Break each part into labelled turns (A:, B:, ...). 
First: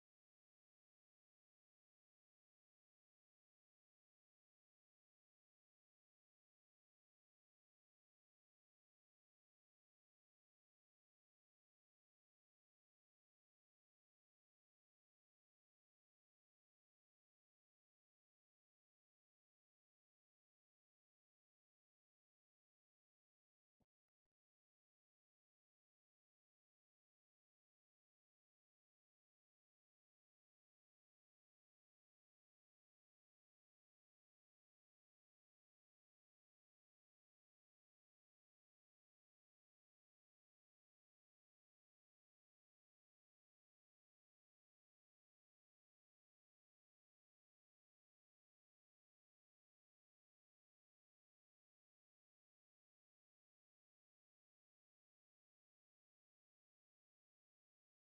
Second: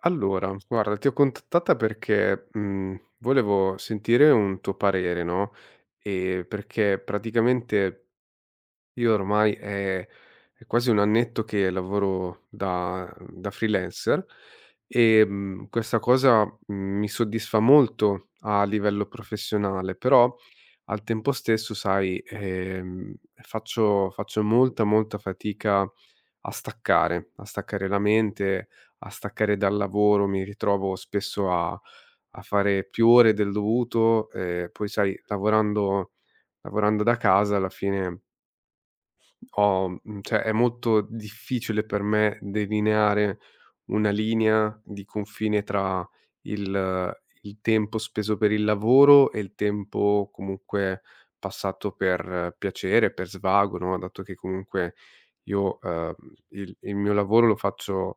A: Allora, guarda, ti ho contattata perché, volevo sentire un tuo parere, no, perché praticamente io ormai è quasi un annetto che lavoro da freelancer, questa cosa, mi soddisfa molto a livello professionale, però al tempo stesso, sai, faccio molta, molta fatica a staccare la mente, a staccare dal lavoro. Mi ritrovo spesso a fare più ore del dovuto, poi sai lavorando da casa alla fine ho cioè è molto difficile per me delineare una linea di confine tra il il tempo speso per il lavoro e il tempo comunque passato per piacere, per svago, no, dato che comunque io, il mio lavoro lo faccio,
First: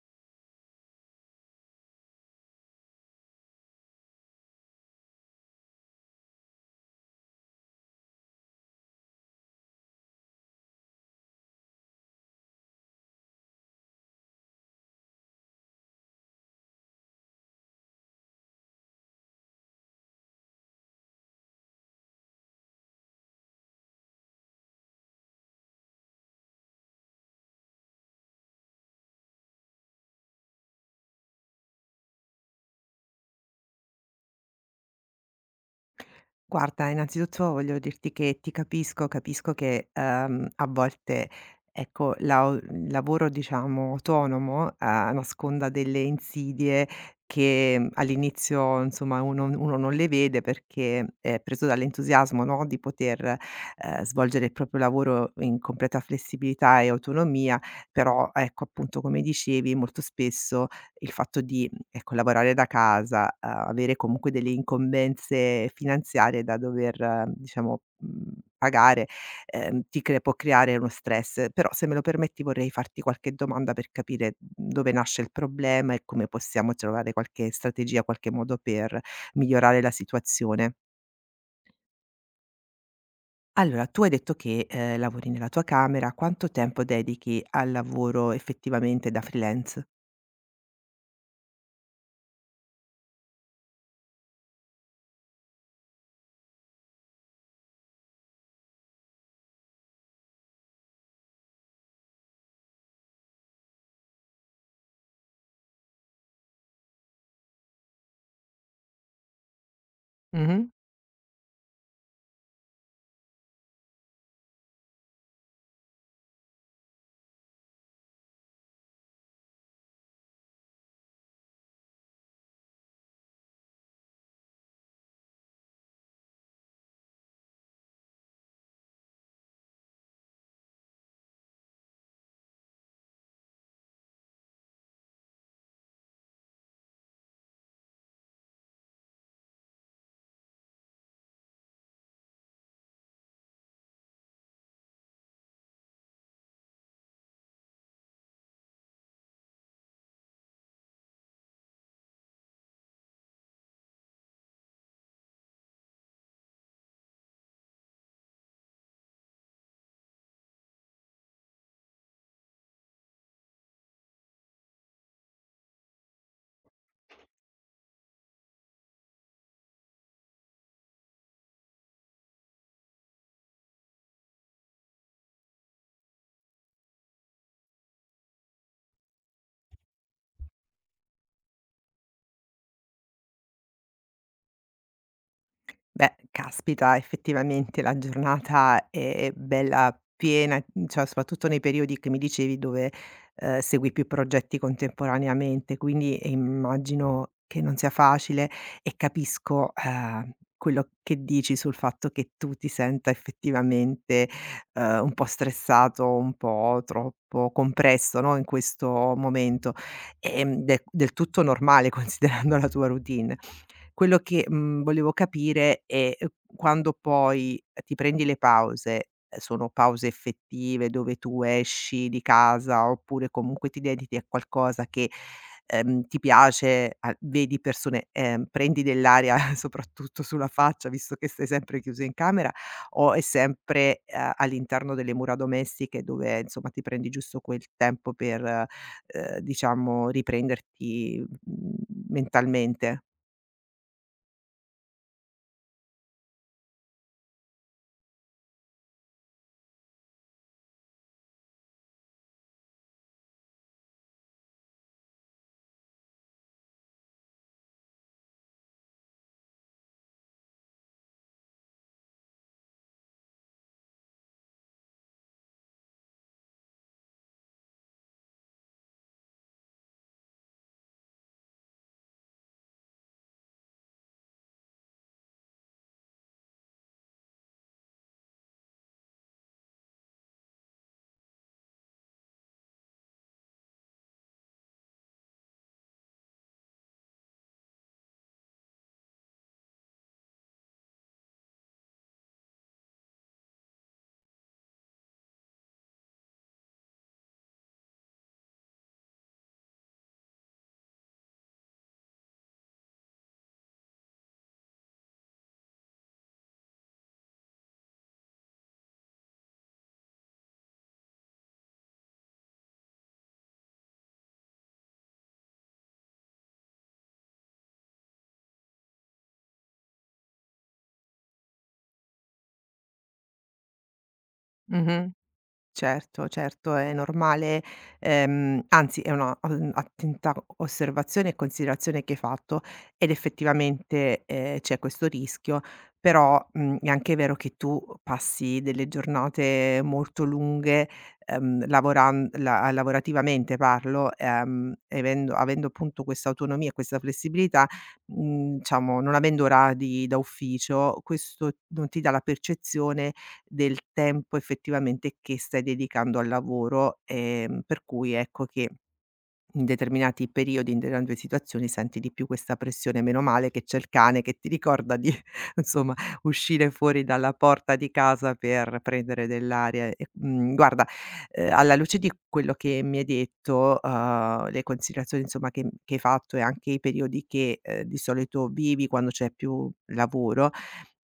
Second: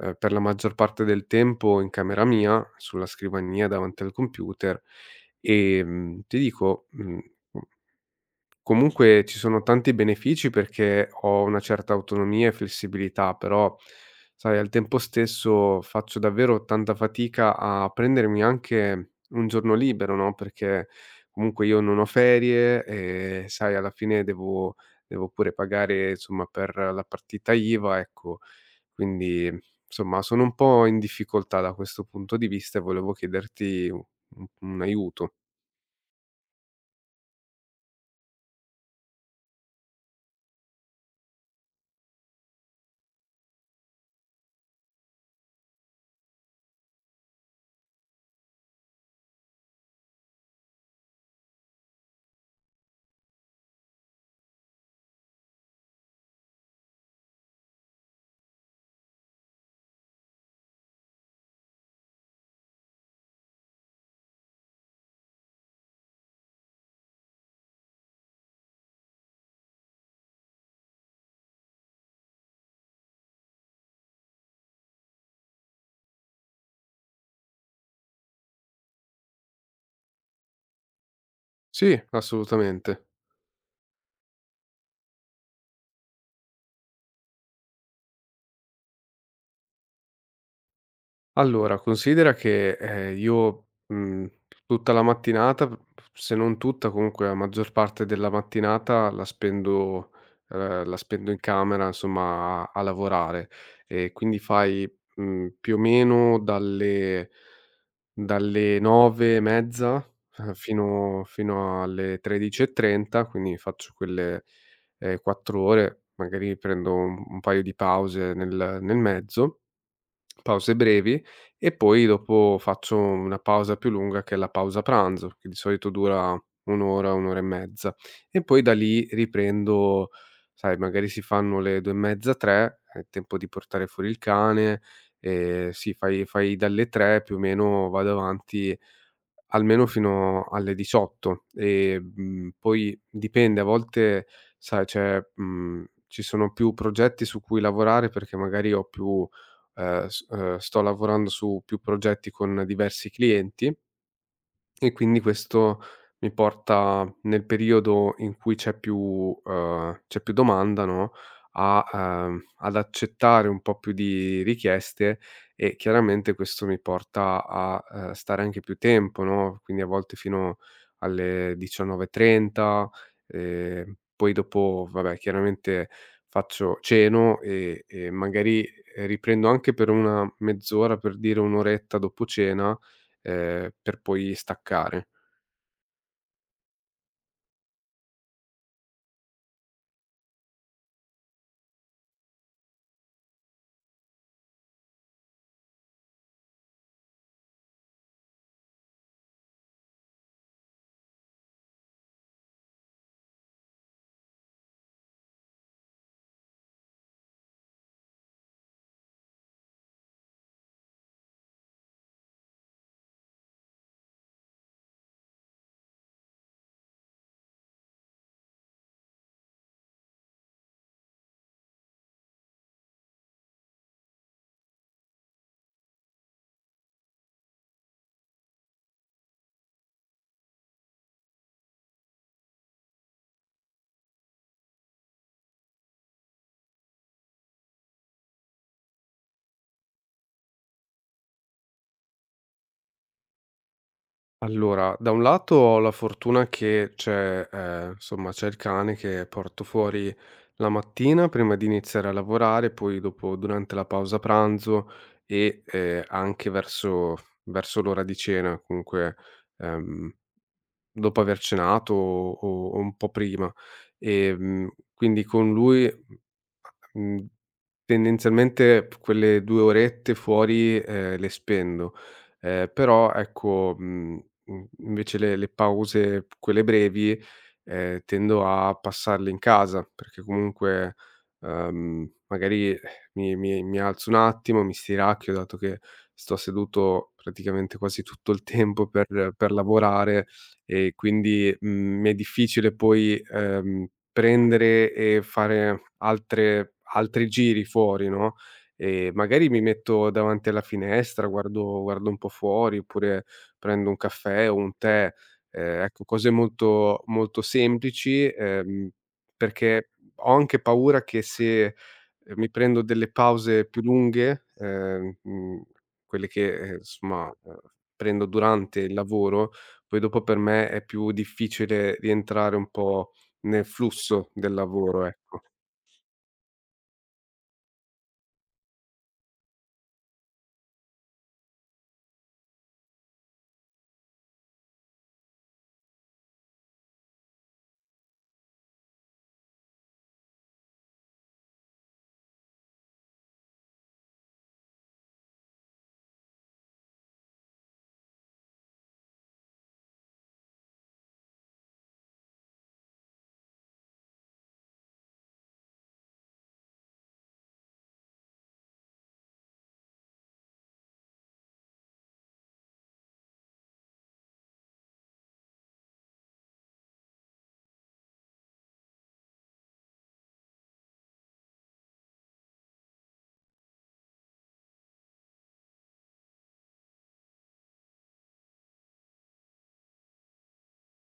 A: per la maggior parte del tempo in camera mia, sulla scrivania davanti al computer. Ti dico, mhmm comunque ci sono tanti benefici perché ho una certa autonomia e flessibilità, però sai al tempo stesso faccio davvero tanta fatica a prendermi anche un giorno libero, no, perché comunque io non ho ferie e sai alla fine devo pure pagare insomma per la partita IVA, ecco. Quindi insomma sono un po' in difficoltà da questo punto di vista e volevo chiederti u un aiuto.
B: Guarda, innanzitutto voglio dirti che ti capisco, capisco che, a volte, ecco, la o il lavoro, diciamo, autonomo, nasconda delle insidie che all'inizio, insomma, uno non le vede perché è preso dall'entusiasmo, no, di poter, svolgere il proprio lavoro in completa flessibilità e autonomia, però, ecco, appunto, come dicevi, molto spesso il fatto di Ecco, lavorare da casa, avere comunque delle incombenze finanziarie da dover, diciamo, pagare, ti cre può creare uno stress. Però se me lo permetti vorrei farti qualche domanda per capire dove nasce il problema e come possiamo trovare qualche strategia, qualche modo per migliorare la situazione.
A: Sì, assolutamente.
B: Allora, tu hai detto che, lavori nella tua camera, quanto tempo dedichi al lavoro effettivamente da freelance?
A: Allora, considera che, io, tutta la mattinata, p se non tutta, comunque la maggior parte della mattinata la spendo in camera, insomma, a lavorare. E quindi fai, più o meno dalle 9 e mezza
B: Mh-mh.
A: fino alle 13:30, quindi faccio quelle, 4 ore, magari prendo un paio di pause nel mezzo. Pause brevi e poi dopo faccio una pausa più lunga che è la pausa pranzo, che di solito dura 1 ora, 1 ora e mezza e poi da lì riprendo, sai magari si fanno le 2 e mezza, 3, è tempo di portare fuori il cane, sì fai dalle 3 più o meno vado avanti almeno fino alle 18 e, poi dipende, a volte sai ci sono più progetti su cui lavorare perché magari ho più s sto lavorando su più progetti con diversi clienti e quindi questo mi porta nel periodo in cui c'è più domanda, no, a ad accettare un po' più di richieste e chiaramente questo mi porta a, stare anche più tempo, no, quindi a volte fino alle 19:30, poi dopo vabbè chiaramente faccio ceno e magari riprendo anche per una mezz'ora, per dire 1 oretta dopo cena, per poi staccare.
B: Beh, caspita, effettivamente la giornata è bella piena, cioè soprattutto nei periodi che mi dicevi dove, segui più progetti contemporaneamente, quindi immagino che non sia facile e capisco, quello che dici sul fatto che tu ti senta effettivamente, un po' stressato, un po' troppo compresso, no, in questo momento. Ed è del tutto normale considerando la tua routine. Quello che, volevo capire è, quando poi ti prendi le pause, sono pause effettive dove tu esci di casa oppure comunque ti dedichi a qualcosa che, ti piace, a vedi persone, prendi dell'aria soprattutto sulla faccia visto che stai sempre chiuso in camera o è sempre, all'interno delle mura domestiche dove insomma ti prendi giusto quel tempo per, diciamo riprenderti, mentalmente?
A: Allora, da un lato ho la fortuna che c'è insomma, c'è il cane che porto fuori la mattina prima di iniziare a lavorare, poi dopo durante la pausa pranzo e, anche verso l'ora di cena, comunque, ehm, dopo aver cenato o un po' prima. Quindi con lui, Mhmm, tendenzialmente p quelle 2 orette fuori, le spendo, però ecco, invece le pause, p quelle brevi, tendo a passarle in casa, perché comunque, magari mi alzo un attimo, mi stiracchio, dato che sto seduto praticamente quasi tutto il tempo per lavorare e quindi, mi è difficile poi, prendere e fare altre altri giri fuori, no, magari mi metto davanti alla finestra, guardo un po' fuori, oppure prendo un caffè o un tè, ecco cose molto molto semplici, perché ho anche paura che se, mi prendo delle pause più lunghe, quelle che, insomma, prendo durante il lavoro, poi dopo per me è più difficile rientrare un po' nel flusso del lavoro,
B: Mh-mh.
A: ecco.
B: Certo, certo, è normale, anzi è una, attenta osservazione e considerazione che hai fatto ed effettivamente, c'è questo rischio, però, è anche vero che tu passi delle giornate molto lunghe, lavoran la lavorativamente parlo, evendo avendo appunto questa autonomia e questa flessibilità, diciamo non avendo orari da ufficio, questo non ti dà la percezione del tempo effettivamente che stai dedicando al lavoro, per cui ecco che in determinati periodi, in determinate situazioni senti di più questa pressione. Meno male che c'è il cane che ti ricorda di, insomma, uscire fuori dalla porta di casa per prendere dell'aria. E, guarda, alla luce di quello che mi hai detto, le considerazioni insomma che hai fatto e anche i periodi che, di solito vivi quando c'è più lavoro,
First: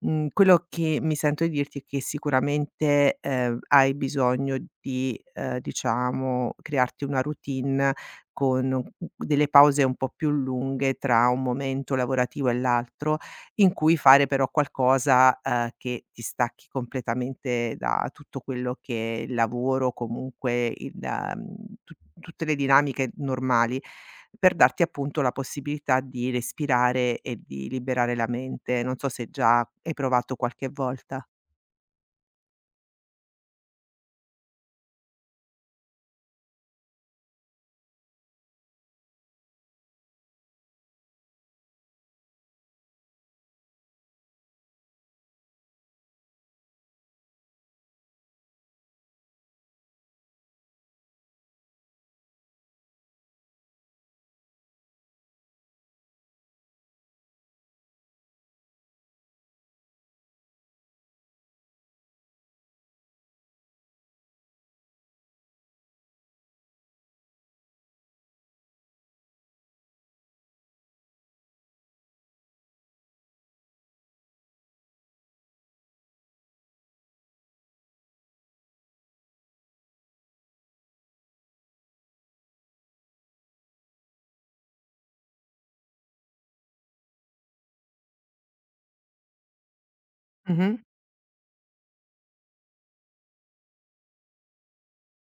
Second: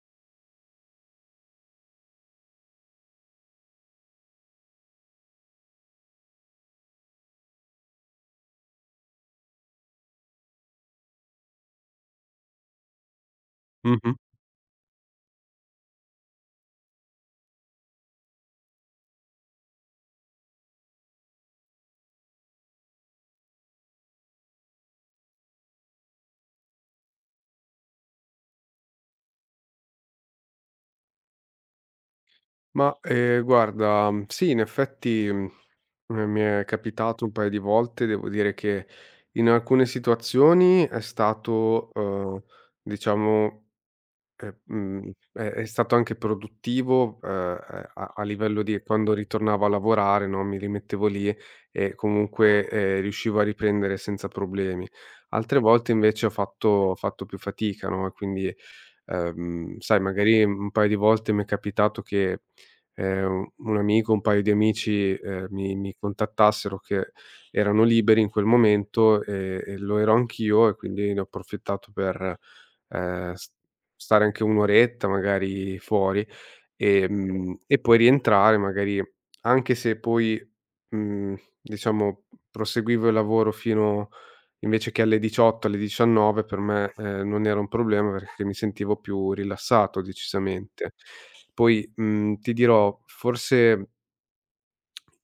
B: quello che mi sento di dirti è che sicuramente, hai bisogno di, diciamo crearti una routine con u delle pause un po' più lunghe tra un momento lavorativo e l'altro, in cui
A: Mh-mh.
B: fare però qualcosa, che ti stacchi completamente da tutto quello che è il lavoro, comunque il tu tutte le dinamiche normali, per darti appunto la possibilità di respirare e di liberare la mente. Non so se già hai provato qualche volta.
A: Ma, guarda, sì, in effetti, mi è capitato un paio di volte, devo dire che in alcune situazioni è stato, diciamo, è stato anche produttivo, a livello di quando ritornavo a lavorare, no, mi rimettevo lì e comunque, riuscivo a riprendere senza problemi. Altre volte invece ho fatto più fatica, no, e quindi, sai magari un paio di volte mi è capitato che, un amico, un paio di amici, mi contattassero che erano liberi in quel momento e lo ero anch'io e quindi ne ho approfittato per, s stare anche 1 oretta magari fuori. Sì, e poi rientrare magari, anche se poi, mhmm, diciamo proseguivo il lavoro fino, invece che alle 18, alle 19 per me, non era un problema perché mi sentivo più rilassato
B: Mh-mh.
A: decisamente. Poi, ti dirò, forse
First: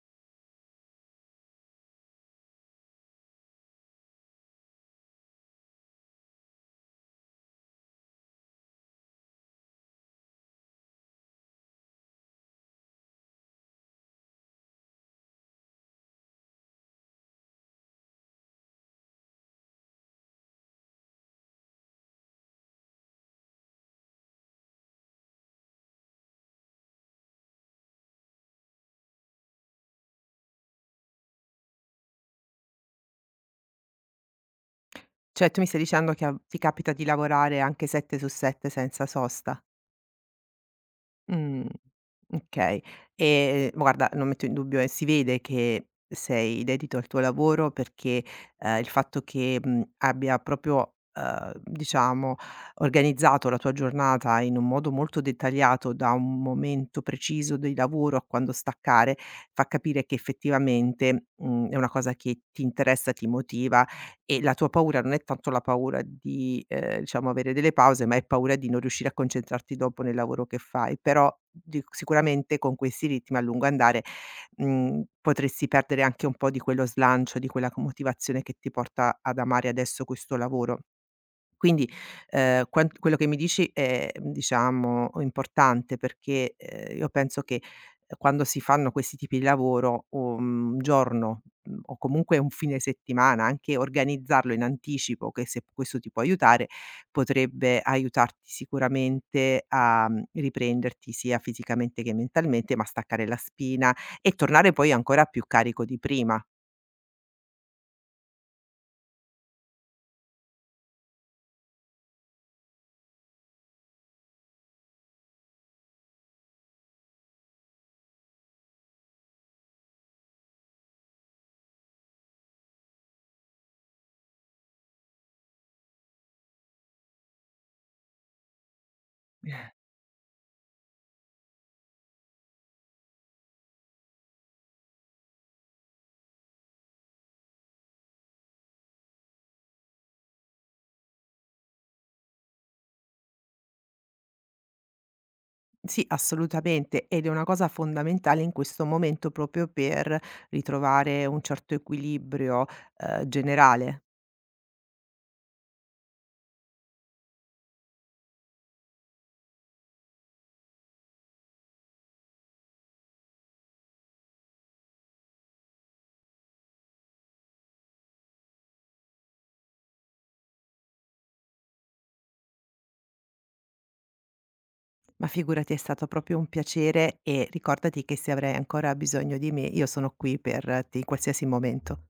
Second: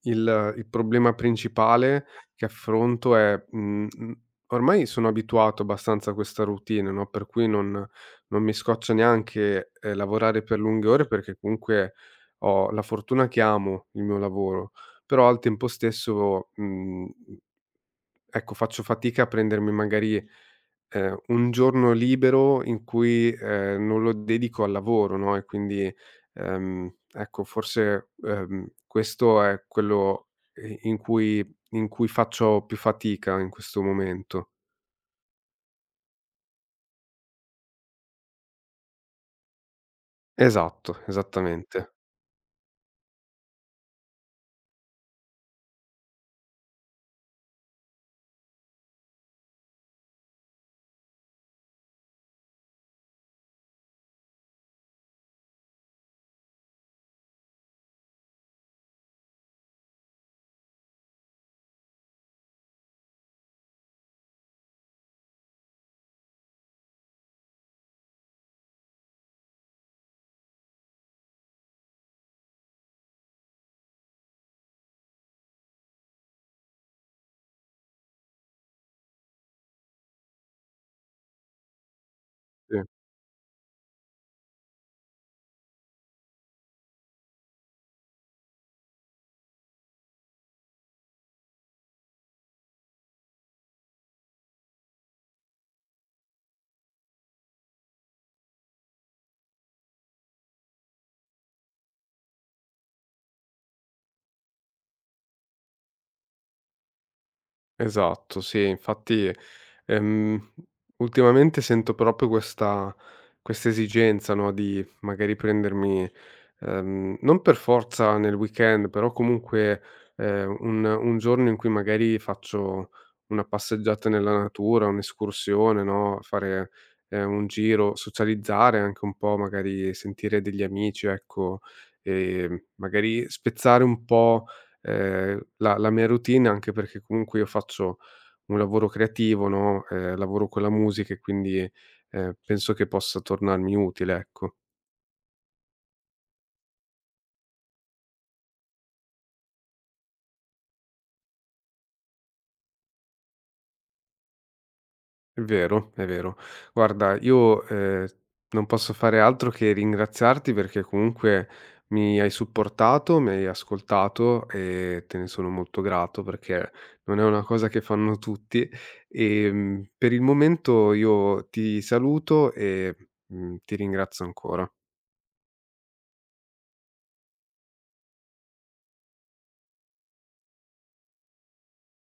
A: il problema principale che affronto è, ormai sono abituato abbastanza a questa routine, no, per cui non mi scoccia neanche, lavorare per lunghe ore perché comunque ho la fortuna che amo il mio lavoro, però al tempo stesso, mhmm ecco, faccio fatica a prendermi magari, un giorno libero in cui, non lo dedico al lavoro, no, e quindi, ecco forse, questo è quello i in cui faccio più fatica in questo momento.
B: Cioè tu mi stai dicendo che a ti capita di lavorare anche 7 su 7 senza sosta?
A: Esatto,
B: Mh,
A: esattamente.
B: okay. Guarda, non metto in dubbio e si vede che sei dedito al tuo lavoro perché, il fatto che, abbia proprio, diciamo, organizzato la tua giornata in un modo molto dettagliato da un momento preciso di lavoro a quando staccare, fa capire che effettivamente, è una cosa che ti interessa, ti motiva e la tua paura non è tanto la paura di, diciamo avere delle pause, ma è paura di non riuscire a concentrarti dopo nel lavoro che fai. Però di sicuramente con questi ritmi a lungo andare, potresti perdere anche un po' di quello slancio, di quella c motivazione che ti porta ad amare adesso questo lavoro. Quindi,
A: Sì,
B: quan quello che mi dici è, diciamo importante perché, io penso che, quando si fanno questi tipi di lavoro, un giorno, o comunque un fine settimana, anche organizzarlo in anticipo, che se questo ti può aiutare, potrebbe aiutarti sicuramente a, riprenderti sia fisicamente che mentalmente, ma staccare la spina e tornare poi ancora più carico di prima.
A: esatto, sì, infatti, ehm, ultimamente sento proprio questa esigenza, no, di magari prendermi. Non per forza nel weekend, però comunque, un giorno in cui magari faccio una passeggiata nella natura, un'escursione, no, fare, un giro, socializzare anche un po', magari sentire degli amici, ecco, magari spezzare un po', la mia routine, anche perché comunque io faccio un lavoro creativo, no, lavoro con la musica e quindi, penso che possa tornarmi utile, ecco.
B: Sì, assolutamente, ed è una cosa fondamentale in questo momento proprio per ritrovare un certo equilibrio, generale.
A: È vero, è vero. Guarda, io, non posso fare altro che ringraziarti perché comunque mi hai supportato, mi hai ascoltato e te ne sono molto grato perché non è una cosa che fanno tutti. Per il momento io ti saluto e, ti ringrazio ancora.
B: Ma figurati, è stato proprio un piacere e ricordati che se avrai ancora bisogno di me, io sono qui per te in qualsiasi momento.